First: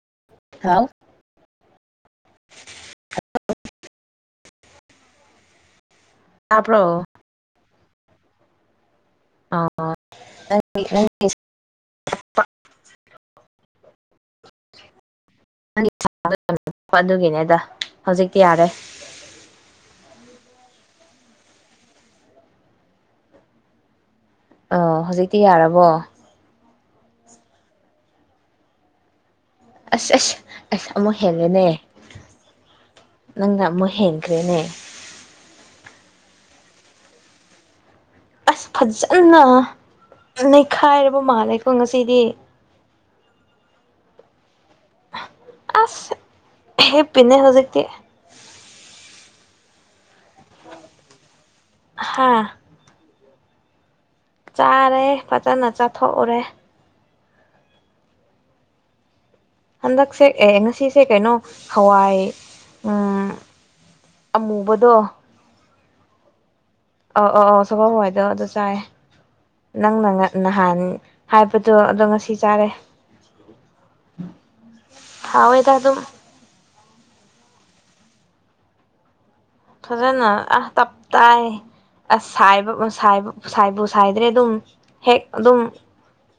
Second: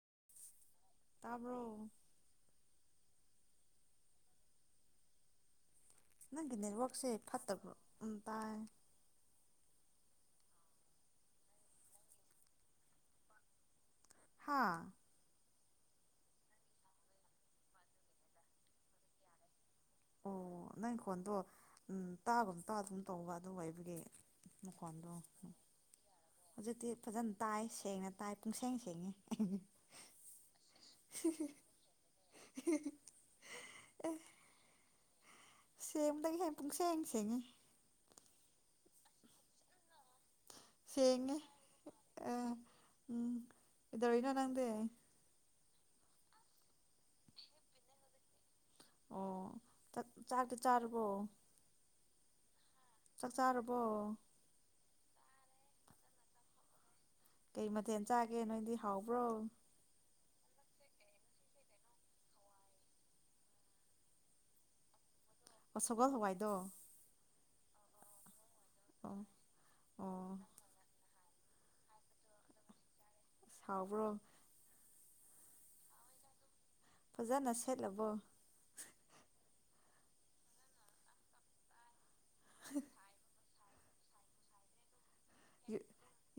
[inaudible] ꯇꯥꯕꯔꯣ [unintelligible] ꯅꯪꯒꯤ ꯅꯦꯠ ꯇꯥꯕ꯭ꯔꯣ ꯋꯥꯛꯁꯦ ꯐꯠꯇꯕ꯭ꯔꯣ ꯎꯝ ꯇꯥꯏ [unintelligible] ꯍꯥꯥ [unintelligible] ꯑꯗꯨꯒꯤꯅꯦꯗ ꯍꯧꯖꯤꯛꯇꯤ ꯌꯥꯔꯦ ꯑꯣ ꯅꯪ ꯈꯣꯟꯗꯣ ꯎꯝ ꯇꯥꯒꯨꯝ ꯇꯥꯗꯒꯨꯝ ꯇꯧꯕ ꯑꯗꯨ ꯑꯣꯏꯕꯒꯤ ꯑꯥꯎ ꯃꯈꯣꯟꯗꯣ ꯍꯧꯖꯤꯛꯇꯤ ꯌꯥꯔꯕꯣ ꯍꯧꯖꯤꯛꯇꯤ ꯐꯖꯅ ꯇꯥꯏ ꯁꯦꯡꯅ ꯇꯥꯏ ꯄꯨꯡꯁꯦꯡ ꯁꯦꯡꯉꯤ ꯑꯁ ꯑꯁ ꯑꯁ ꯑꯃꯨꯛ ꯍꯦꯜꯂꯦꯅꯦ ꯅꯪꯅ ꯑꯃꯨꯛ ꯍꯦꯟꯈ꯭ꯔꯦꯅꯦ ꯁꯦꯡꯕꯗꯒꯤ ꯍꯦꯟ ꯄꯨꯡꯁꯦꯡ ꯁꯦꯡꯉꯤ ꯑꯁ ꯐꯖꯟꯅ ꯅꯩꯈꯥꯏꯔꯕ ꯁꯦꯡꯉꯦ ꯃꯥꯜꯂꯦꯀꯣ ꯉꯁꯤꯗꯤ ꯑꯥ ꯎꯝ ꯀꯩꯗꯧꯔꯤꯅꯣ ꯅꯪꯗꯤ ꯑꯁ ꯍ ꯍꯤꯞꯄꯤꯅꯦ ꯍꯧꯖꯤꯛꯇꯤ ꯑꯣ ꯆꯥꯛ ꯆꯥꯛꯇꯤ ꯆꯥꯔꯕꯣ ꯍꯥꯥ ꯆꯥꯛ ꯆꯥꯔꯕꯣ ꯆꯥꯔꯦ ꯐꯖꯅ ꯆꯥꯊꯣꯛꯎꯔꯦ ꯀꯩ ꯃꯊꯦꯜ ꯆꯥꯒꯦ ꯅꯣꯏꯗꯤ ꯍꯥꯎꯕ꯭ꯔꯣ ꯍꯟꯗꯛꯁꯦ ꯑꯦ ꯉꯁꯤꯁꯦ ꯀꯩꯅꯣ ꯍꯋꯥꯏ ꯎꯝ ꯑꯃꯨꯕꯗꯣ ꯑꯣ ꯁꯒꯣꯜ ꯍꯋꯥꯏꯗꯣ ꯑꯣ ꯑꯣ ꯑꯣ ꯁꯒꯣꯜ ꯍꯋꯥꯏꯗꯣ ꯑꯗꯣ ꯆꯥꯏ ꯑꯣ ꯅꯪ ꯅ ꯉ ꯑꯣ ꯅꯍꯥꯟ ꯍꯥꯏꯕꯗꯣ ꯑꯗꯣ ꯉꯁꯤ ꯆꯥꯔꯦ ꯍꯥꯎꯕ꯭ꯔꯣ ꯍꯥꯎꯋꯦꯗ ꯑꯗꯨꯝ ꯐꯖꯅ ꯁꯦꯠꯂꯕꯣ ꯐꯖꯅ ꯑꯥ ꯇꯞ ꯇꯥꯏ ꯑꯁꯥꯏꯕ ꯑ ꯁꯥꯏꯕ ꯁꯥꯏꯕꯨ ꯁꯥꯏꯗ꯭ꯔꯦ ꯑꯗꯨꯝ ꯍꯦꯛ ꯑꯗꯨꯝ ꯌꯣꯠ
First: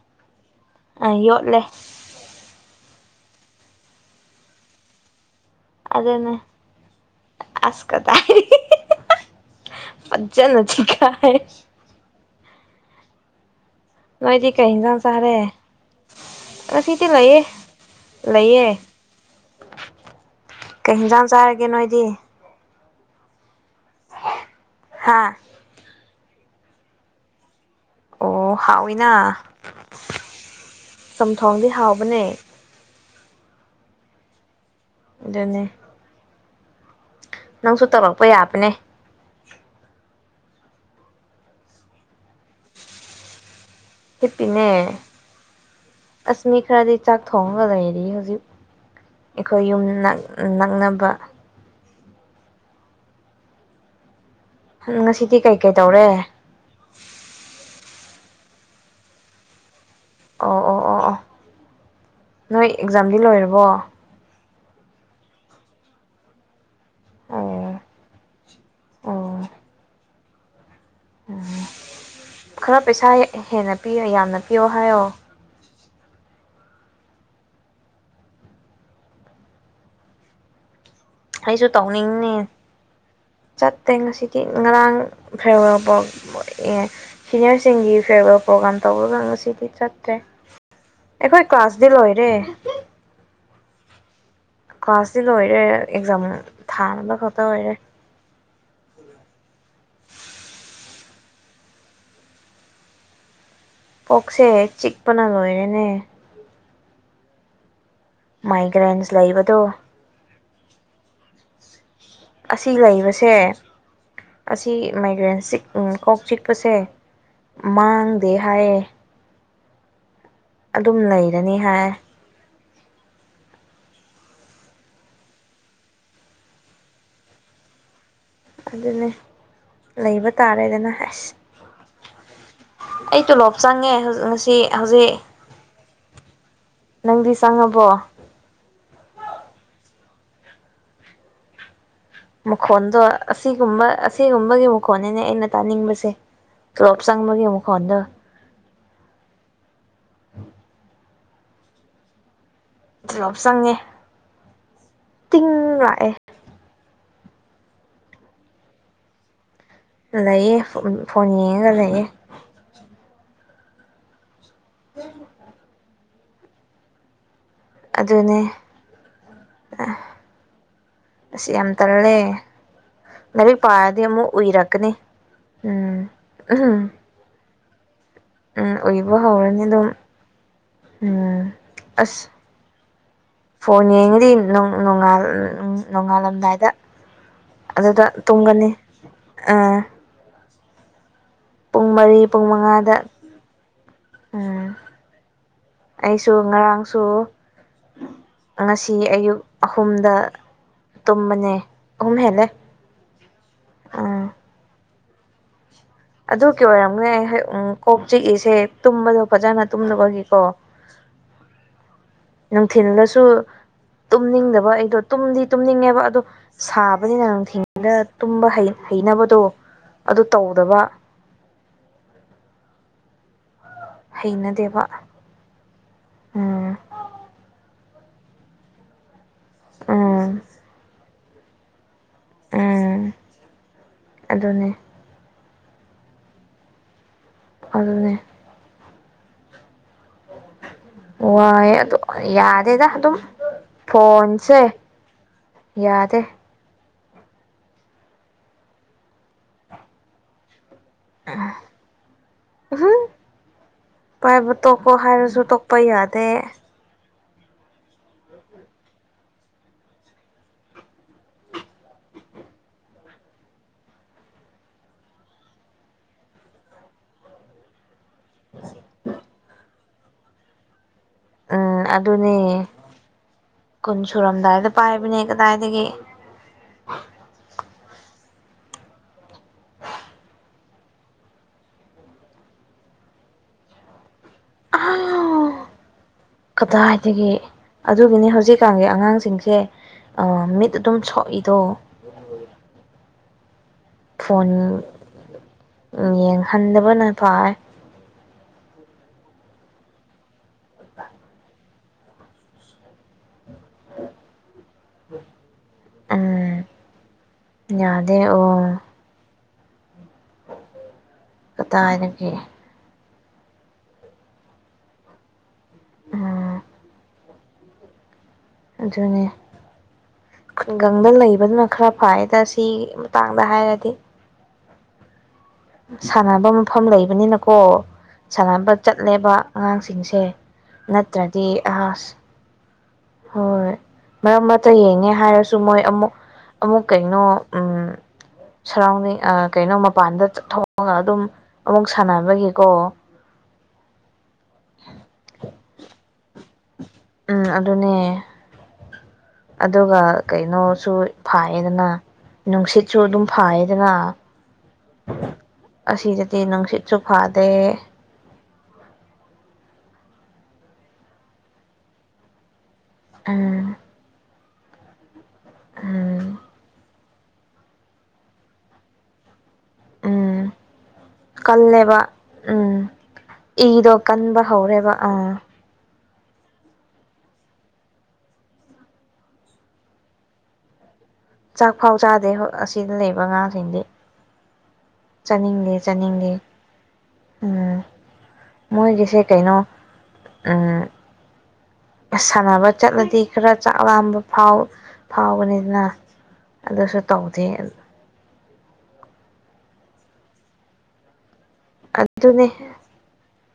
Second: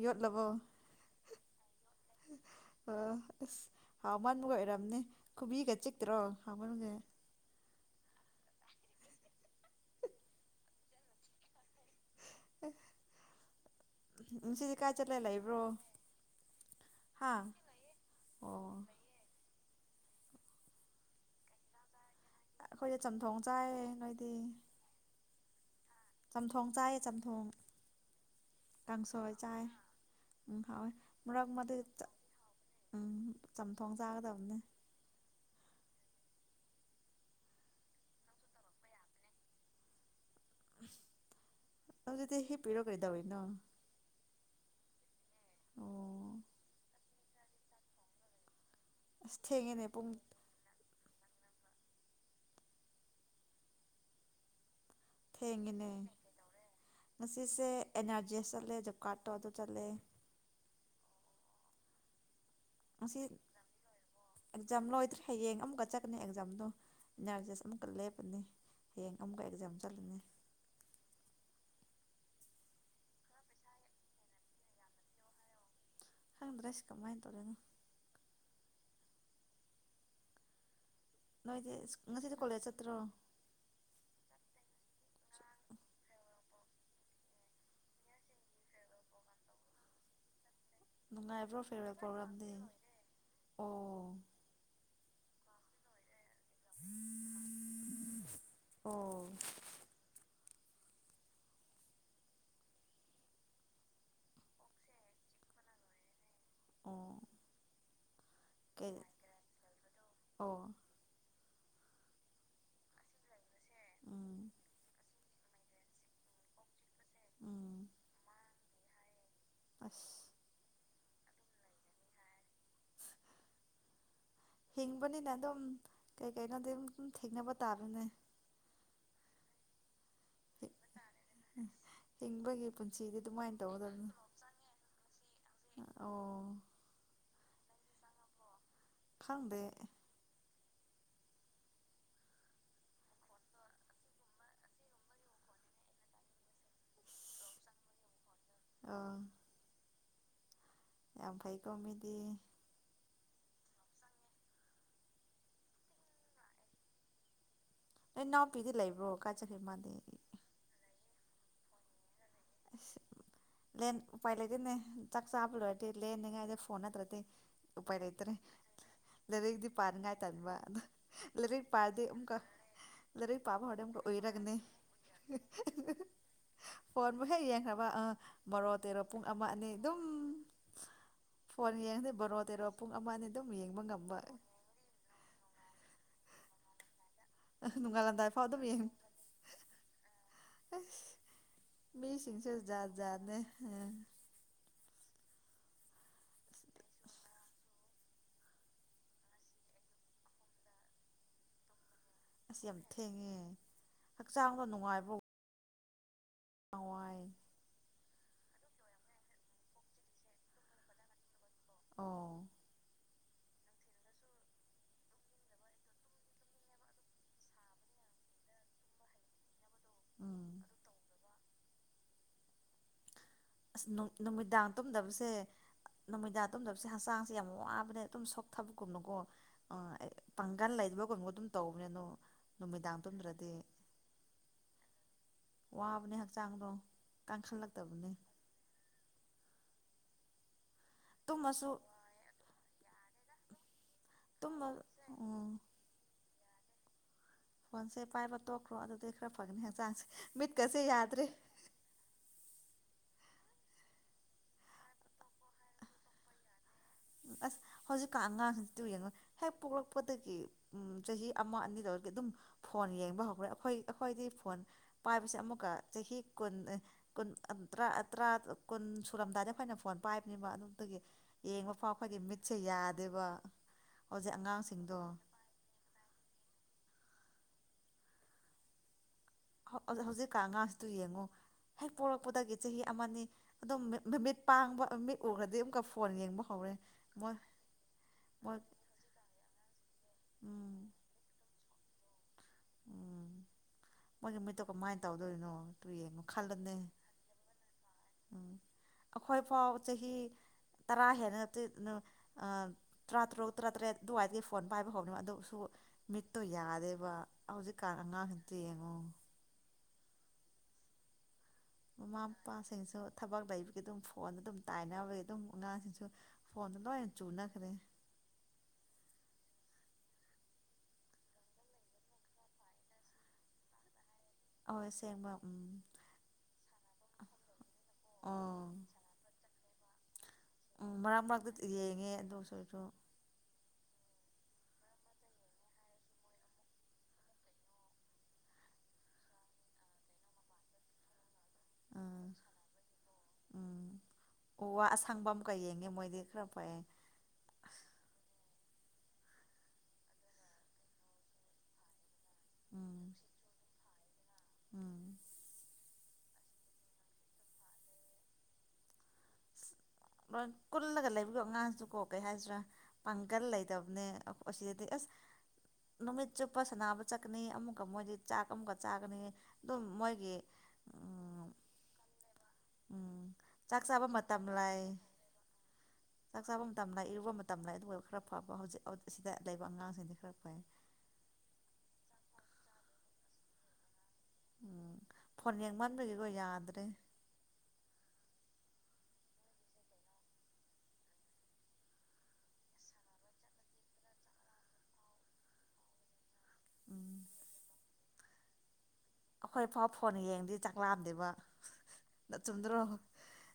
ꯌꯣꯠꯂꯕꯣ ꯌꯣꯠꯂꯦ ꯑꯣ ꯑꯁ ꯍꯥꯎꯃꯟꯕꯒ ꯑꯣꯏꯔꯝꯅꯤ ꯈꯨꯕꯤꯒ ꯆꯤꯛꯇꯔꯣ ꯑꯗꯨꯅꯦ ꯍꯥꯎꯃꯟꯕꯒꯤ ꯑꯁ ꯀꯗꯥꯏꯗꯒꯤ ꯍꯤ ꯍꯤ ꯍꯤ ꯍꯤ ꯍꯥ ꯐꯖꯅ ꯆꯤꯛꯈꯥꯏꯔꯦ ꯑꯦ ꯅꯣꯏꯗꯤ ꯀꯩ ꯍꯤꯟꯖꯥꯡ ꯆꯥꯔꯦ ꯉꯁꯤꯗꯤ ꯍꯥ ꯂꯩꯌꯦ ꯑꯣ ꯂꯩꯌꯦ ꯀꯩꯟꯖꯥꯡ ꯆꯥꯔꯒꯦ ꯅꯣꯏꯗꯤ ꯑꯩꯈꯣꯏꯗ ꯆꯝꯊꯣꯡ ꯆꯥꯏꯌꯦ ꯅꯣꯏꯗꯤ ꯍꯥꯥ ꯆꯝꯊꯣꯡ ꯆꯥꯏꯌꯦ ꯆꯝꯊꯣꯡ ꯑꯣ ꯆꯥꯡꯁ ꯍꯥꯎꯋꯤꯅ ꯆꯥꯏꯈꯥꯣꯏ ꯃ ꯆꯝꯊꯣꯡꯗꯤ ꯃꯗꯤ ꯍꯥꯎꯕꯅꯦ ꯎꯝ ꯆꯝꯊꯣꯡ ꯆꯥꯒꯗꯕꯅꯦ ꯗꯅꯤ ꯅꯪꯁꯨ ꯇꯧꯔꯛꯄ ꯌꯥꯕꯅꯦ ꯗꯤ ꯍ ꯄꯤꯔ ꯀꯔꯤꯗꯣꯏ ꯅ ꯁꯤ ꯄꯅꯦ ꯑꯁꯃꯤ ꯈꯔꯗꯤ ꯆꯥꯛ ꯊꯣꯡꯉꯒ ꯂꯩꯔꯔꯤ ꯍꯧꯖꯤꯛ ꯑꯁ ꯑꯩꯈꯣꯏ ꯌꯨꯝ ꯊꯦꯡꯉꯦꯅꯦ ꯄꯨꯡ ꯅꯛꯅꯕ ꯉꯁꯤꯗꯤ ꯀꯩ ꯀꯩ ꯊꯦꯡꯉꯦꯅꯦ ꯇꯧꯔꯦ ꯉꯁꯤꯁꯦ ꯑꯦꯟ ꯑꯔꯖꯤ ꯑꯦꯁ ꯆꯠꯂꯦ ꯖꯣꯕ ꯀꯥꯔꯗꯠꯇꯣ ꯑꯗꯨ ꯆꯠꯂꯦ ꯑꯣ ꯑꯣ ꯑꯣ ꯑꯣ ꯅꯣꯏ ꯑꯦꯛꯖꯥꯝꯗꯤ ꯉꯁꯤ ꯂꯣꯏꯔꯕꯣ ꯑꯦꯛꯖꯥꯝ ꯂꯣꯏꯗ꯭ꯔꯦ ꯍꯌꯦꯡ ꯑꯃꯨꯛꯀ ꯆꯠꯀꯅꯤ ꯑꯦꯛꯖꯥꯝꯗꯣ ꯏ ꯑꯥꯔꯖꯤꯁ ꯑꯣ ꯑꯃꯛꯀ ꯂꯦꯞꯄꯅꯤ ꯍꯌꯦꯡ ꯑꯃꯨꯛꯀ ꯑꯣ ꯑꯦꯛꯖꯥꯝ ꯆꯠꯂꯅꯤ ꯈꯔ ꯄꯩꯁꯥ ꯍꯦꯟꯅ ꯄꯤ ꯌꯥꯝꯅ ꯄꯤꯌꯣ ꯍꯥꯏꯌꯣ ꯈꯪꯗ꯭ꯔꯁꯤ ꯀꯝꯃꯥꯏꯅ ꯇꯧꯔꯦꯅ ꯑꯩꯁꯨ ꯅꯣꯏꯗꯤ ꯇꯧꯅꯤꯡꯉ ꯉꯁꯤꯗꯤ ꯀꯣꯂꯦꯖ ꯆꯠꯇ꯭ꯔꯣ ꯆꯠꯇꯦ ꯉꯁꯤꯗꯤ ꯉꯔꯥꯡ ꯐꯦꯋꯦꯜ ꯁꯤꯅꯤꯌꯔꯁꯤꯡꯒꯤ ꯐꯦꯔꯋꯔꯦꯜ ꯄ꯭ꯔꯣꯒꯥ꯭ꯔꯥꯝ ꯇꯧꯔꯒ ꯉꯁꯤꯗꯤ ꯆꯠꯇ꯭ꯔꯦ ꯑꯩꯈꯣꯏ ꯅꯨꯡꯉꯥꯏꯕ꯭ꯔꯣ ꯀ꯭ꯂꯥꯁꯗꯤ ꯐꯦꯔꯋꯦꯜ ꯂꯣꯏꯔꯦ ꯄ꯭ꯔꯣꯒ꯭ꯔꯥꯝꯗꯤ ꯑꯣ ꯀ꯭ꯂꯥꯁꯇꯤ ꯂꯣꯏꯔꯦ ꯑꯦꯛꯖꯥꯝ ꯊꯥꯅꯕ ꯈꯛꯇ ꯂꯔꯦ ꯑꯣ ꯄꯣꯛꯁꯦ ꯆꯤꯛꯄꯅ ꯂꯣꯏꯔꯦꯅꯦ ꯑꯣ ꯀꯩ ꯃꯥꯏꯒ꯭ꯔꯦꯟꯁ ꯂꯩꯕꯗꯣ ꯑꯣ ꯑꯁꯤ ꯂꯩꯕꯁꯦ ꯎꯝ ꯑꯁꯤꯁꯤ ꯃꯥꯏꯒ꯭ꯔꯦꯟ ꯀꯣꯛ ꯆꯤꯛꯄꯁꯦ ꯎꯝ ꯃꯥꯡꯗꯦ ꯍꯥꯏꯌꯦ ꯑꯁ ꯑꯗꯨꯝ ꯂꯩꯔꯅꯤ ꯍꯥꯏ ꯍꯤꯡꯕꯅꯤꯅ ꯑꯗꯨꯝ ꯀꯩ ꯀꯩꯅꯣꯗꯤꯝ ꯊꯦꯡꯅꯕ ꯇꯥꯕꯅꯦ ꯑꯗꯨꯅꯦ ꯂꯩꯕ ꯇꯥꯔꯦꯗꯅ ꯍꯥꯏꯁ ꯍꯤꯡꯕꯒꯤ ꯄꯨꯟꯁꯤꯗꯤ ꯑꯩ ꯇꯣꯂꯣꯞ ꯑꯗꯨꯃꯥꯏꯅ ꯇꯧꯒꯗꯕꯅꯤ ꯆꯪꯉꯦꯖꯤꯛ ꯉꯁꯤ ꯍꯧꯖꯤꯛ ꯑꯣ ꯅꯪꯗꯤ ꯆꯪꯉꯕꯣ ꯈꯪꯗꯦ ꯃꯈꯣꯟꯗꯣ ꯑꯁꯤꯒꯨꯝꯕ ꯑꯁꯤꯒꯨꯝꯕꯒꯤ ꯃꯈꯣꯟꯅꯤꯅꯦ ꯑꯩꯅ ꯇꯥꯅꯤꯡꯕꯁꯦ ꯇꯣꯂꯣꯞ ꯆꯪꯕꯒꯤ ꯃꯈꯣꯟꯗꯣ ꯑ ꯌꯥꯝ ꯐꯩ ꯀꯣꯃꯦꯗꯤ ꯄꯨꯂꯞ ꯆꯪꯉꯦ ꯇꯤꯡ ꯂꯥꯛꯑꯦ ꯑꯩ ꯅꯥꯎꯄꯤꯗꯤ ꯂꯩꯕ꯭ꯔꯣ ꯀꯥ ꯆꯈꯩ ꯃꯥꯜꯂꯦ ꯂꯩꯌꯦ ꯐꯣꯟ ꯌꯦꯡꯉꯒ ꯂꯩꯌꯦ ꯂꯦꯟ ꯄꯥꯏꯂ ꯑꯗꯨꯅꯦ ꯆꯛ ꯁꯥꯞ ꯍꯤ ꯉꯗ ꯐꯣꯟ ꯇ꯭ꯔ ꯎꯄꯥꯏ ꯂꯩꯇ꯭ꯔꯦ ꯑꯗꯨꯅꯦ ꯂꯥꯏꯔꯤꯛꯇꯗꯤ ꯄꯥꯅꯤꯡꯉꯥꯏ ꯇꯅꯤꯡꯕ ꯑ ꯑꯁ ꯂꯥꯏꯔꯤꯛ ꯌꯥꯝ ꯄꯥꯗꯤ ꯇꯜꯂꯦ ꯑꯃꯨꯛꯀ ꯂꯥꯏꯔꯤꯛ ꯄꯥꯕ ꯍꯧꯔꯗꯤ ꯑꯃꯨꯛꯀ ꯄꯥꯔꯗꯤ ꯑꯃꯨꯛ ꯑꯣꯏꯔꯒꯅꯤ ꯎꯏꯔꯛꯀꯅꯤ ꯎꯝ ꯎꯝ ꯌꯦ ꯍꯥꯏꯕ ꯑ ꯕꯥꯔꯣ ꯎꯝ ꯇꯦꯔꯣ ꯎꯏꯕ ꯄꯨꯡ ꯍꯧꯔꯅꯤ ꯑꯃꯅꯤ ꯑꯗꯨꯝ ꯎꯝ ꯐꯣꯟ ꯌꯦꯡꯉꯗꯤ ꯑꯁ ꯕꯥꯔꯣ ꯇꯦꯔꯣ ꯄꯨꯡ ꯑꯃꯅꯤ ꯑꯗꯨꯝ ꯌꯦꯡꯕ ꯐꯣꯟ ꯉꯝꯕ ꯌꯦꯡꯉꯗꯤ ꯅꯣꯡꯉꯥꯜꯂꯝꯗꯥꯏꯗ ꯑꯗꯨꯗ ꯅꯣꯡꯉꯥꯜꯂꯝꯗꯥꯏ ꯐꯥꯎ ꯑꯗꯨꯝ ꯇꯨꯝꯒꯅꯤ ꯑ ꯎ [unintelligible] ꯃꯤꯁꯤꯡꯁ ꯌꯥꯗ ꯃꯉꯥꯗ ꯌꯥꯥꯗꯅꯦ ꯎꯝ ꯑꯩꯁꯨ ꯉꯔꯥꯡꯁꯨ ꯉꯁꯤ ꯑꯌꯨꯛ ꯑꯍꯨꯝꯗ ꯇꯨꯝꯕꯅꯦ ꯑꯍꯨꯝ ꯍꯦꯜꯂꯦ ꯑꯁꯤ ꯌꯥꯝ ꯊꯦꯡꯉꯦ ꯎꯝ ꯍꯛꯆꯥꯡꯗꯣ ꯅꯨꯡꯉꯥꯏꯕ ꯍꯣꯏ ꯑꯗꯨ ꯀ ꯑꯣꯏꯔꯝꯅꯦ ꯍ ꯎꯝ ꯀꯣꯛ ꯆꯤꯛꯏꯁꯦ ꯇꯨꯝꯕꯗꯣ ꯐꯖꯅ ꯇꯨꯝꯅꯕꯒꯤꯀꯣ ꯑꯣ ꯅꯨꯡꯊꯤꯜꯗꯁꯨ ꯇꯨꯝꯅꯤꯡꯗꯕ ꯑꯩꯗꯣ ꯇꯨꯝꯗꯤ ꯇꯨꯝꯅꯤꯡꯉꯦꯕ ꯑꯗꯣ ꯁꯥꯕꯅꯤꯅ ꯅꯨꯡꯊꯤꯜꯗ ꯇꯨꯝꯕ ꯍꯩꯅꯕꯗꯣ ꯑꯗꯨ ꯎꯝ ꯇꯧꯗꯕ ꯑꯁ ꯅꯨꯃꯤꯗꯥꯡ ꯍꯩꯅꯗꯦꯕ ꯇꯨꯝꯗꯕꯁꯦ ꯅꯨꯃꯤꯗꯥꯡ ꯎꯝ ꯇꯨꯝꯗꯕꯁꯦ ꯍꯛꯆꯥꯡꯁꯦ ꯌꯥꯝ ꯋꯥꯕꯅꯦ ꯑꯗꯨ ꯁꯣꯛ ꯊꯥꯕꯨꯒꯨꯔꯅꯒꯣ ꯑ ꯑꯩ ꯎꯝ ꯄꯥꯡꯒꯟ ꯂꯩꯕꯒꯨꯝꯕ ꯑꯗꯨꯝ ꯇꯧꯕꯅꯦꯅꯣ ꯎꯝ ꯅꯨꯃꯤꯗꯥꯡ ꯄꯨꯝꯗ꯭ꯔꯗꯤ ꯑꯗꯨꯅꯦ ꯋꯥꯕꯅꯦ ꯍꯛꯆꯥꯡꯗꯣ ꯀꯪ ꯈꯥꯂꯛꯗꯕꯅꯦ ꯑꯗꯨꯅꯦ ꯇꯨꯝꯃꯁꯨ ꯋꯥꯏ ꯑꯗꫭ ꯌꯥꯗꯦꯗ ꯑꯗꯨꯨꯝ ꯐꯣꯟꯁꯦ ꯇꯨꯝꯃ ꯎꯝ ꯌꯥꯗꯦ ꯐꯣꯟꯁꯦ ꯄꯥꯏꯕ ꯇꯣꯛꯈ꯭ꯔꯣ ꯑꯗꯨꯗꯤ ꯈꯔ ꯐꯪꯅꯤꯅ ꯍꯛꯆꯥꯡꯁꯦ ꯃꯤꯠ ꯍ ꯄꯥꯏꯕꯨ ꯇꯣꯛꯀꯣ ꯍꯥꯏꯔꯁꯨ ꯇꯣꯛꯄ ꯌꯥꯗꯦ ꯑꯁ ꯍꯧꯖꯤꯛꯀꯥꯟ ꯑꯉꯥꯡꯁꯤꯡꯁꯤ ꯌꯦꯡꯉꯨ ꯍꯦꯛ ꯄꯣꯛꯂꯛꯄꯗꯒꯤ ꯆꯍꯤ ꯑꯃ ꯑꯅꯤ ꯂꯧꯔꯗꯤ ꯑꯗꯨꯝ ꯐꯣꯟ ꯌꯦꯡꯕ ꯍꯧꯈ꯭ꯔꯦ ꯑꯩꯈꯣꯏ ꯑꯩꯈꯣꯏꯗꯤ ꯐꯣꯟ ꯄꯥꯏꯕꯁꯦ ꯑꯃꯨꯛꯀ ꯆꯍꯤ ꯀꯨꯟ ꯀꯨꯟ ꯇꯔꯥ ꯇꯔꯥ ꯀꯨꯟ ꯁꯨꯔꯝꯗꯥꯏ ꯑꯩꯈꯣꯏꯅ ꯐꯣꯟ ꯄꯥꯏꯕꯅꯦꯕ ꯑꯗꯨꯝ ꯑꯗꯨꯒꯤ ꯎꯝ ꯌꯦꯡꯕꯐꯥꯎ ꯑꯗꯨꯅꯦ ꯀꯨꯟ ꯍꯧꯖꯤꯛ ꯁꯨꯔꯝꯗꯥꯏꯗ ꯑꯉꯥꯡꯁꯤꯡꯗꯣ ꯄꯥꯏꯕꯅꯦ ꯀꯗꯥꯏꯗꯒꯤ ꯍꯧꯖꯤꯛꯀꯥꯟ ꯑꯉꯥꯡꯁꯤꯗꯣ ꯌꯦꯡꯉꯨ ꯍꯦꯛ ꯄꯣꯔꯛꯄꯗꯒꯤ ꯆꯍꯤ ꯑꯃꯅꯤ ꯑꯗꯨꯝ ꯃꯃꯤꯠ ꯑ ꯄꯥꯡꯕ ꯃꯤꯠ ꯎꯈ꯭ꯔꯗꯤ ꯑꯃꯨꯛꯀ ꯐꯣꯟ ꯌꯦꯡꯕ ꯍꯧꯔꯦ ꯀꯗꯥꯏꯗꯒꯤ ꯃꯣꯏ ꯑꯗꯨꯒꯤꯅꯤ ꯃꯣꯏ ꯍꯧꯖꯤꯛꯀꯥꯟꯒꯤ ꯑꯉꯥꯡꯁꯤꯡꯁꯦ ꯃꯤꯠ ꯎꯝ ꯑꯗꯨꯝ ꯁꯣꯛꯏꯗꯣ [unintelligible] ꯎꯝ ꯃꯣꯏꯒꯤ ꯃꯤꯠꯇꯣ ꯐꯣꯟ ꯀꯃꯥꯏꯅ ꯇꯧꯗꯣꯏꯅꯣ ꯇꯨ ꯌꯦꯡꯉꯣ ꯈꯜꯂꯣꯅꯦ ꯌꯦꯡꯍꯟꯗꯕꯅ ꯐꯥꯏ ꯑꯩꯈꯣꯏ ꯐꯥꯎ ꯆꯍꯤ ꯇꯔꯥ ꯍꯦꯟꯅ ꯅ ꯇꯔꯥ ꯇꯔꯨꯛ ꯇꯔꯥꯇꯔꯦꯠ ꯑꯗꯨꯋꯥꯏꯗꯒꯤ ꯐꯣꯟ ꯄꯥꯏꯕ ꯍꯧꯕꯅꯦ ꯑꯗꯨꯁꯨ ꯃꯤꯠꯇꯣ ꯎꯝ ꯌꯥꯗꯦꯕ ꯍꯧꯖꯤꯛꯀꯥꯟ ꯌꯥꯗꯦ ꯑꯉꯥꯡꯁꯤꯡꯗꯤ ꯑꯣ ꯌꯦꯡꯉꯣ ꯃꯃꯥ ꯀꯗꯥꯏꯗꯒꯤ ꯃꯄꯥꯁꯤꯡꯁꯨ ꯊꯕꯛ ꯂꯩꯕꯒꯤ ꯑꯗꯨꯝ ꯐꯣꯟꯗ ꯑꯗꯨꯝ ꯇꯥꯏꯅꯕꯒꯤ ꯑꯗꯨꯝ ꯑꯉꯥꯡꯁꯤꯡꯁꯨ ꯎꯝ ꯐꯣꯟꯗ ꯂꯣꯏꯅ ꯆꯨꯅꯈ꯭ꯔꯦ ꯑꯗꯨꯅꯦ ꯈꯨꯡꯒꯪꯗ ꯂꯩꯕꯗꯨꯅ ꯈꯔ ꯐꯩꯗ ꯁꯤ ꯃꯇꯥꯡꯗ ꯍꯥꯏꯔꯗꯤ ꯑꯣ ꯑꯁꯦꯡꯕ ꯎꯝ ꯁꯥꯟꯅꯕ ꯃꯐꯝ ꯂꯩꯕꯅꯤꯅꯀꯣ ꯁꯥꯟꯅꯕ ꯑꯣ ꯆꯠꯂꯦꯕ ꯑꯉꯥꯡꯁꯤꯡꯁꯦ ꯎꯝ ꯃꯔꯛ ꯅꯠꯇ꯭ꯔꯗꯤ ꯃꯔꯛꯇ ꯌꯦꯡꯉꯦ ꯑꯁ ꯑꯗꯨ ꯁꯔꯁꯨ ꯍꯣꯏ ꯃꯔꯛ ꯃꯔꯛꯇ ꯌꯦꯡꯉꯦ ꯍꯥꯏꯔꯁꯨ ꯃꯣꯏ ꯑꯃꯨꯛ ꯑꯃꯨꯛ ꯀꯩꯅꯣ ꯁꯔꯥꯎꯟꯗꯤꯡ ꯀꯩꯅꯣ ꯃꯄꯥꯟꯗ ꯊꯣꯛꯑꯒ ꯑꯗꯨꯝ ꯑꯃꯨꯛ ꯎꯝ ꯁꯥꯟꯅꯕꯒꯤꯀꯣ ꯎꯝ ꯎ ꯋꯥ ꯑꯁꯪꯕ ꯑꯃꯀ ꯌꯦꯡꯉꯦ ꯃꯣꯏꯗꯤ ꯈꯔ ꯐꯩꯌꯦ ꯎꯝ ꯑꯁ ꯑꯗꯨꯅꯦ ꯑꯗꯨꯒ ꯀꯩꯅꯣꯁꯨ ꯐꯥꯏꯌꯦꯗꯅ ꯅꯨꯡꯁꯤꯠꯁꯨ ꯎꯝ ꯑꯗꯨꯝ ꯐꯩꯌꯦꯗꯅ ꯂꯣꯏ ꯑꯁꯤꯗꯗꯤ ꯅꯨꯡꯁꯤꯠꯁꯨ ꯐꯗꯦ ꯂꯣꯏ ꯀꯨꯜꯂꯒ ꯂꯩꯕꯌꯣ ꯑꯉꯥꯡꯁꯨ ꯀꯣ ꯀꯩ ꯍꯥꯏꯁꯤꯔꯥ ꯄꯥꯡꯒꯜ ꯎꯝ ꯂꯩꯇꯕꯅꯦ ꯑꯣ ꯑꯁꯤꯗꯗꯤ ꯑꯁ ꯅꯨꯃꯤꯠ ꯎꯝ ꯆꯨꯞꯄ ꯁꯥꯅꯕ ꯆꯠꯀꯅꯤ ꯑꯃꯨꯛꯀ ꯃꯣꯏꯗꯤ ꯆꯥꯛ ꯑꯃꯨꯛꯀ ꯆꯥꯒꯅꯤ ꯑꯗꯨꯝ ꯃꯣꯏꯒꯤ ꯎꯝ ꯀꯜꯂꯦꯕ ꯎꯝ ꯆꯥꯛ ꯏꯗꯣ ꯆꯥꯕ ꯃꯇꯝ ꯀꯟꯕ ꯂꯩ ꯍꯧꯔꯦꯕ ꯑꯥ ꯆꯥꯛ ꯆꯥꯕ ꯃꯇꯝ ꯂꯩ ꯏꯔꯨꯕ ꯃꯇꯝ ꯂꯩ ꯑꯗꯨꯒ ꯈꯔ ꯐꯕ ꯍꯧꯖꯤꯛ ꯑꯁꯤꯗ ꯂꯩꯕ ꯑꯉꯥꯡꯁꯤꯡꯗꯤ ꯈꯔ ꯐꯩ ꯆꯥꯛ ꯐꯥꯎ ꯆꯥꯗꯦ ꯍ ꯑꯁꯤꯗ ꯂꯩꯕ ꯉꯥꯁꯤꯡꯗꯤ ꯎꯝ ꯐꯣꯟ ꯆꯥꯅꯤꯡꯗꯦ ꯌꯦꯡꯃꯟꯕꯒꯤꯀꯣ ꯆꯥꯅꯤꯡꯗꯦ ꯌꯥꯗ꯭ꯔꯦ ꯎꯝ ꯃꯣꯏꯒꯤꯁꯦ ꯀꯩꯅꯣ ꯑꯝ ꯁꯥꯟꯅꯕ ꯆꯠꯂꯗꯤ ꯈꯔ ꯆꯥꯛ ꯂꯥꯝꯕ ꯐꯥꯎ ꯐꯥꯎꯕꯅꯤꯗꯅ ꯑꯗꯨꯁꯨ ꯎꯝ ꯇꯧꯗꯦ ꯑꯩꯈꯣꯏ ꯐꯥꯎ ꯐꯣꯟ ꯌꯦꯡꯗꯤ ꯆꯥꯛꯂꯥꯝꯗꯦꯕ ꯅ ꯑꯗꯨꯅꯦ ꯆꯨꯝꯗ꯭ꯔꯣ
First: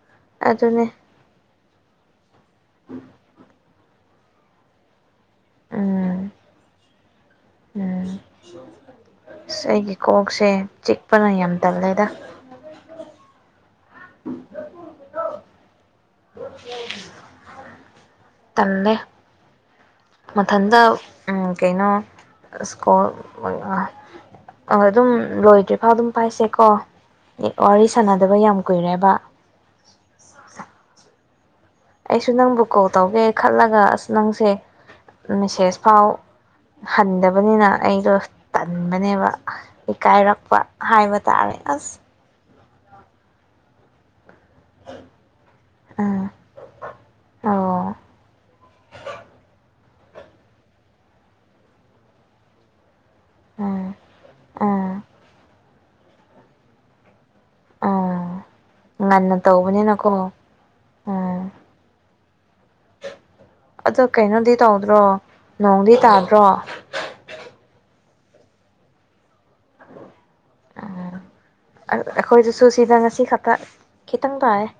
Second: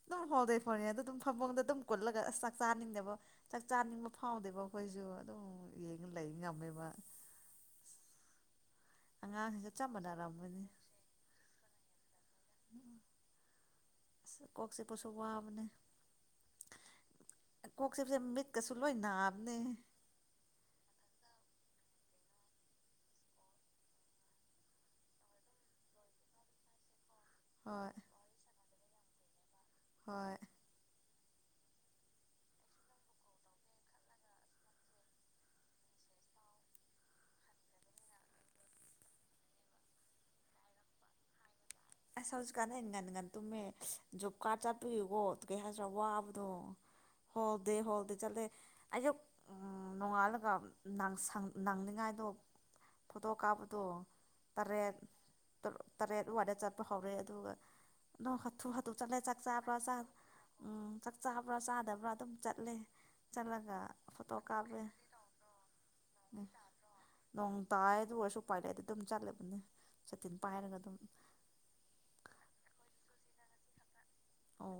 ꯗꯨꯝ ꯍꯣꯜ ꯗꯦ ꯐꯣꯟ ꯑꯗꯨꯅꯦ ꯌꯦꯡꯗꯗꯨꯝ ꯐꯃꯨꯡꯗ ꯑꯗꯨꯝ ꯀꯨꯜꯂꯒ ꯑꯁ ꯆꯥꯛ ꯆꯥꯅꯤꯡꯗꯦꯕ ꯆꯥꯛ ꯆꯥꯅꯤꯡꯕ ꯐꯥꯎꯗꯦꯕ ꯑꯈꯣꯏꯖꯨ ꯗꯨꯝ ꯌꯦꯉ ꯂꯩ ꯎꯝ ꯉꯝꯃꯦꯕ [inaudible] ꯁ ꯑꯉꯥꯡꯁꯤꯡꯁꯨ ꯆꯞ ꯑꯩꯒꯤ ꯀꯣꯛꯁꯦ ꯃꯥꯟꯅꯔꯝꯒꯅꯤ ꯆꯤꯛꯄꯅ ꯌꯥꯝ ꯇꯜꯂꯦꯗ ꯑꯁ ꯀꯣꯛ ꯆꯤꯛꯄꯁꯨ ꯋꯥꯕꯅꯦ ꯄꯁꯦ ꯃꯤꯠꯀꯁꯨ ꯂꯣꯏ ꯇꯜꯂꯦ ꯅꯥꯕꯅꯦ ꯃꯊꯟꯇ ꯎꯝ ꯀꯩꯅꯣ ꯁ꯭ꯀꯣꯜ ꯑꯑ ꯍꯣꯏ ꯑꯗꯨꯝ ꯂꯣꯏꯗ꯭ꯔꯤꯐꯥꯎ ꯑꯗꯨꯝ ꯄꯥꯏꯁꯦꯀꯣ ꯏ ꯑ ꯋꯥꯔꯤ ꯍꯣꯏ ꯁꯥꯟꯅꯗꯕ ꯌꯥꯝ ꯀꯨꯏꯔꯦꯕ ꯍꯣꯏ ꯑꯩꯁꯨ ꯅꯪꯕꯨ ꯀꯣꯜ ꯇꯧꯒꯦ ꯈꯜꯂꯒ ꯑꯁ ꯅꯪꯁꯦ ꯃꯦꯁꯦꯖ ꯐꯥꯎ ꯍꯟꯗꯕꯅꯤꯅ ꯑꯩꯗꯣ ꯇꯟꯕꯅꯦꯕ ꯏꯀꯥꯏꯔꯛꯄ ꯍꯥꯏꯕ ꯇꯥꯔꯦ ꯑꯁ ꯍꯧꯖꯤꯛꯀꯥꯟ ꯉꯟꯉꯟ ꯇꯨꯝꯃꯦ ꯖꯣꯕ ꯀꯥꯔꯠ ꯆꯠꯄꯤꯌꯨꯀꯣ ꯑꯗꯨ ꯀꯩ ꯍꯥꯏꯁꯤꯔꯥ ꯎꯝ ꯋꯥꯕꯗꯣ ꯍꯣꯜꯗꯦ ꯑꯣ ꯍꯣꯜꯗꯦ ꯆꯠꯂꯦ ꯑꯌꯨꯛ ꯎꯝ ꯅꯣꯡꯉꯥꯜꯂꯒ ꯅꯪꯁꯪ ꯅꯪꯅꯉꯥꯏꯗꯣ ꯐꯣꯇꯣ ꯀꯥꯞꯄꯗꯣ ꯎꯝ ꯇꯔꯦꯠ ꯎꯝ ꯇꯔ ꯇꯔꯦꯠ ꯋꯥꯏꯗ ꯆꯠ ꯇꯍꯧꯋꯦ ꯑꯗꯨꯒ ꯗꯨꯝ ꯎꯝ ꯍꯥꯊꯨ ꯍꯥꯊꯨ ꯆꯠꯂꯦ ꯆꯥꯛ ꯉꯟꯅ ꯆꯥꯕ꯭ꯔꯥ ꯆꯥꯛ ꯇꯧꯕꯅꯤꯅꯀꯣ ꯎꯝ ꯆꯥꯛ ꯆꯥꯕ꯭ꯔꯥ ꯆꯥꯗꯕ꯭ꯔꯥ ꯑꯗꯨꯝ ꯆꯠꯂꯦ ꯆꯠꯂꯒ ꯑꯗꯣ ꯐꯣꯇꯣ ꯀꯩꯅꯣꯗꯤ ꯀꯥꯞꯂꯦ ꯇꯧꯗ꯭ꯔꯣ ꯅꯣꯡꯗꯤ ꯇꯥꯗ꯭ꯔꯣ ꯅꯣꯡ ꯇꯥꯏ ꯑꯗꯨ ꯑꯣꯏꯁꯨ ꯄꯥꯏꯂꯩꯗꯦ ꯑꯗꯨꯝ ꯆꯠꯂꯤꯕꯅꯤ ꯆꯇꯤꯟ ꯄꯥꯏꯔꯒ ꯑꯗꯨꯝ ꯑꯗꯨ ꯑꯩꯈꯣꯏꯁꯨ ꯁꯨꯁꯤꯗ ꯉꯁꯤ ꯈꯛꯇ ꯈꯤꯇꯪ ꯇꯥꯏꯌꯦ ꯑꯣ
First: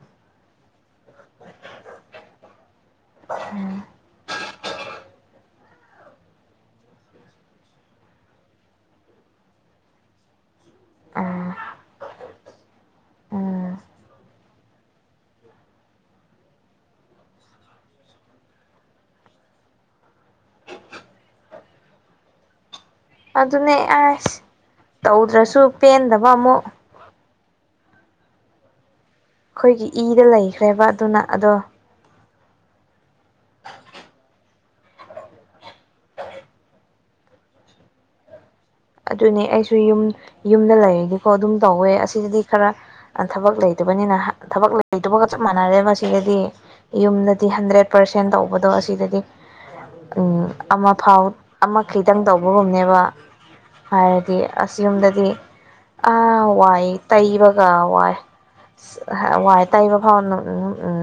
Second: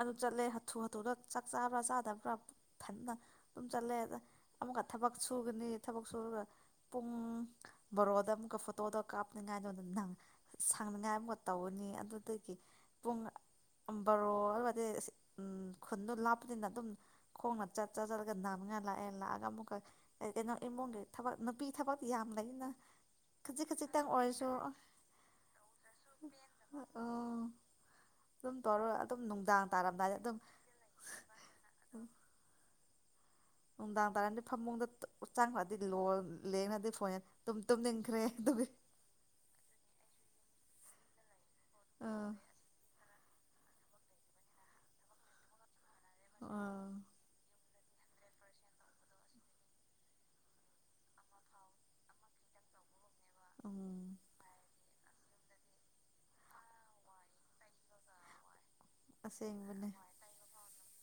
ꯑꯗꯨ ꯆꯠꯂꯦ ꯍꯥꯊꯨ ꯍꯥ ꯗꯨꯗ ꯆꯥꯛ ꯆꯥꯕ꯭ꯔꯥ ꯆꯥꯗꯕ꯭ꯔꯥ ꯊꯟꯅ ꯑꯗꯨꯝ ꯆꯠꯂꯦꯗ ꯑꯃꯨꯛꯀ ꯊꯕꯛ ꯁꯨꯒꯅꯤ ꯊꯕꯛ ꯁꯨꯔꯒ ꯄꯨꯡ ꯕꯥꯔꯣꯗ ꯑꯃꯨꯛꯀ ꯐꯣꯇꯣꯗ ꯀꯥꯞꯅꯤꯉꯥꯏꯗ ꯅꯪ ꯁꯥꯡꯅꯤꯉꯥꯏ ꯃꯍꯨꯠ ꯎꯝ ꯇꯧꯒꯅꯤ ꯑꯗꯨꯗꯒꯤ ꯄꯨꯡꯅ ꯎꯝ ꯑꯝ ꯕꯔꯣ ꯑꯗꯨꯋꯥꯏ ꯗꯩ ꯑꯁ ꯎꯝ ꯈꯨꯟꯗꯣ ꯂꯥꯞꯄꯅꯤꯅ ꯑꯗꯨꯝ ꯈꯣꯡꯅ ꯆꯠ ꯆꯠ ꯆꯠꯂꯒ ꯅꯥꯃꯉꯥ ꯂꯥꯛꯑꯦ ꯂꯥꯛꯑꯒ ꯑꯃꯨꯛꯀ ꯑꯩ ꯀꯩꯅꯣ ꯏꯃꯨꯡꯒꯤ ꯊꯕꯛ ꯅꯨꯄꯤ ꯊꯕꯛꯇꯤ ꯌꯥꯝ ꯂꯩꯅ ꯈꯖꯤꯛ ꯑꯗꯨꯅꯦ ꯈꯖꯤꯛꯇꯪ ꯑꯁ ꯑꯣꯏꯔꯁꯨ ꯇꯧꯗ꯭ꯔꯁꯨ ꯄꯦꯟꯗꯕ ꯑꯃꯨꯛ ꯑꯗꯨꯝ ꯇꯧꯔꯒ ꯑꯗꯨꯝ ꯅꯨꯡꯗꯥꯡ ꯑꯩꯈꯣꯏꯒꯤ ꯇꯥꯔꯝꯗꯥꯏꯗ ꯏꯗ ꯑꯗꯨꯝ ꯂꯩꯈ꯭ꯔꯦꯕ ꯑꯗꯨꯅ ꯑꯗꯣ ꯅꯨꯡꯗꯥꯡ ꯇꯥꯔꯝꯗꯤ ꯐꯃꯨꯡꯗ ꯇ ꯆꯥꯡꯈ꯭ꯔꯗꯤ ꯂꯣꯜ ꯂꯦꯡꯅꯗꯤ ꯐꯣꯟ ꯌꯦꯡ ꯇꯨꯝ ꯇꯨꯝꯅꯤꯡꯈ꯭ꯔꯦ ꯑꯗꯨꯒꯤ ꯑꯗꯨꯅꯦ ꯑꯩꯁꯨ ꯌꯨꯝ ꯌꯨꯝꯗ ꯂꯩꯔꯗꯤꯀꯣ ꯑꯗꯨꯝ ꯇꯧꯋꯦ ꯑꯥ ꯑꯁꯤꯖꯤꯗꯤ ꯈꯔ ꯑ ꯊꯕꯛ ꯂꯩꯇꯕꯅꯤꯅ ꯍꯥ ꯊꯕꯛ ꯂꯩꯇꯕꯒ ꯆꯞ ꯃꯥꯟꯅꯔꯦꯕ ꯁꯤꯗꯗꯤ ꯑꯥ ꯌꯨꯝꯗꯗꯤ ꯍꯟꯗ꯭ꯔꯦꯠ ꯄꯥꯔꯁꯦꯟ ꯇꯧꯕꯗꯣ ꯑꯁꯤꯗꯗꯤ ꯎꯝ ꯑꯃ ꯐꯥꯎ ꯑꯃ ꯈꯤꯇꯪ ꯇꯧꯕꯒꯨꯝꯅꯦꯕ ꯎꯝ ꯍꯥꯏꯔꯗꯤ ꯑꯁ ꯌꯨꯝꯗꯗꯤ ꯑꯥ ꯋꯥꯏ ꯇꯩꯕꯒ ꯋꯥꯏ ꯁꯁ ꯑꯍꯥ ꯋꯥꯏ ꯑꯁꯦꯡꯕꯅꯦ ꯇꯩꯕ ꯐꯥꯎ ꯅꯪ ꯎꯝ ꯎꯝ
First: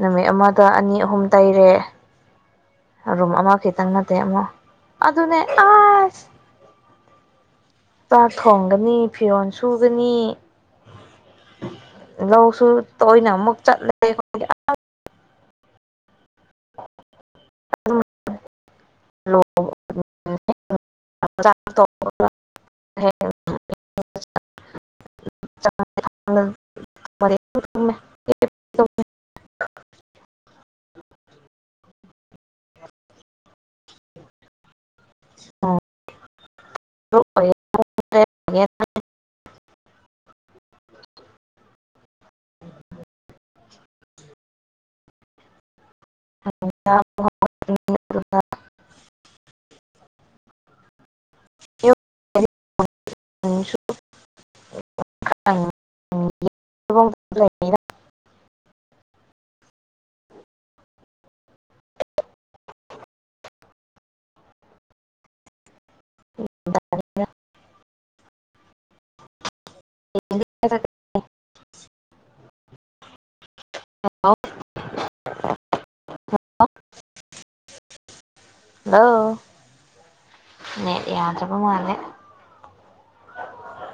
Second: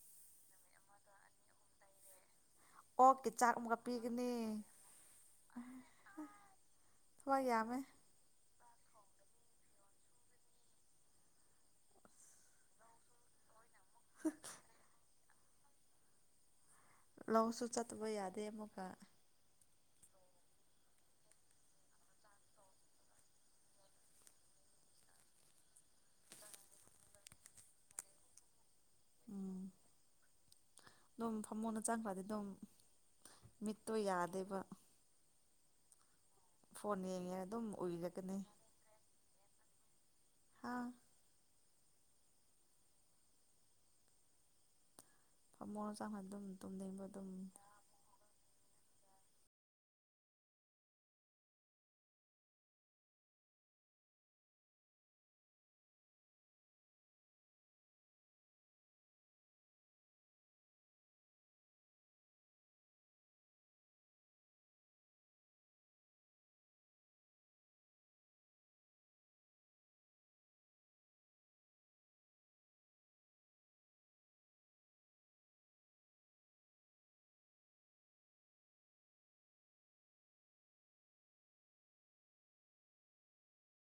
ꯅꯨꯃꯤꯠ ꯑꯃꯗ ꯑꯅꯤ ꯑꯍꯨꯝ ꯇꯩꯔꯦ ꯑꯣꯛꯀꯤ ꯔꯨꯝ ꯑꯃ ꯆꯥꯛ ꯑꯃꯨꯛꯀ ꯈꯤꯇꯪ ꯅꯠꯇꯦ ꯄꯤꯒꯅꯤ ꯑꯃ ꯑꯗꯨꯅꯦ ꯑꯁ ꯍꯣꯏ ꯌꯥꯝ ꯆꯥꯛ ꯊꯣꯡ ꯒꯅꯤ ꯐꯤꯔꯣꯜ ꯁꯨꯒꯅꯤ ꯂꯧꯁꯨ ꯇꯣꯏꯅ ꯑꯃꯨꯛ ꯆꯠ ꯂꯩ [unintelligible] ꯂꯧꯁꯨ ꯆꯠꯇꯕ ꯌꯥꯗꯦ ꯑꯃꯨꯛꯀ ꯑꯣ [unintelligible] ꯂꯧꯁꯤꯟꯕ ꯉꯝꯗꯕ ꯂꯧꯁꯤꯟꯕ ꯎꯝ ꯉꯝꯗꯕ ꯑꯗꯨꯝ ꯐꯃꯨꯡꯅ ꯆꯪꯈ꯭ꯔꯗꯤ ꯑꯗꯨꯝ ꯃꯤꯠꯇꯣ ꯌꯥꯗꯦꯕ ꯐꯣꯟ ꯌꯦꯡ ꯌꯦꯡꯉ ꯑꯗꯨꯝ ꯎꯏꯔꯛꯀꯅꯤ ꯂꯧꯁꯤꯟꯕ ꯉꯝꯗꯕ ꯑꯥ [unintelligible] ꯀꯥꯡꯍꯥꯟꯅ ꯗꯨꯝ ꯇꯨꯝꯅꯤꯡꯕ ꯑꯗꯨꯝ [unintelligible] [unintelligible] ꯂꯧꯁꯤꯟꯕ ꯉꯝꯗꯕ [unintelligible] ꯍꯜꯂꯣ ꯅꯦꯠ ꯌꯥꯗ꯭ꯔꯕ ꯃꯥꯜꯂꯦ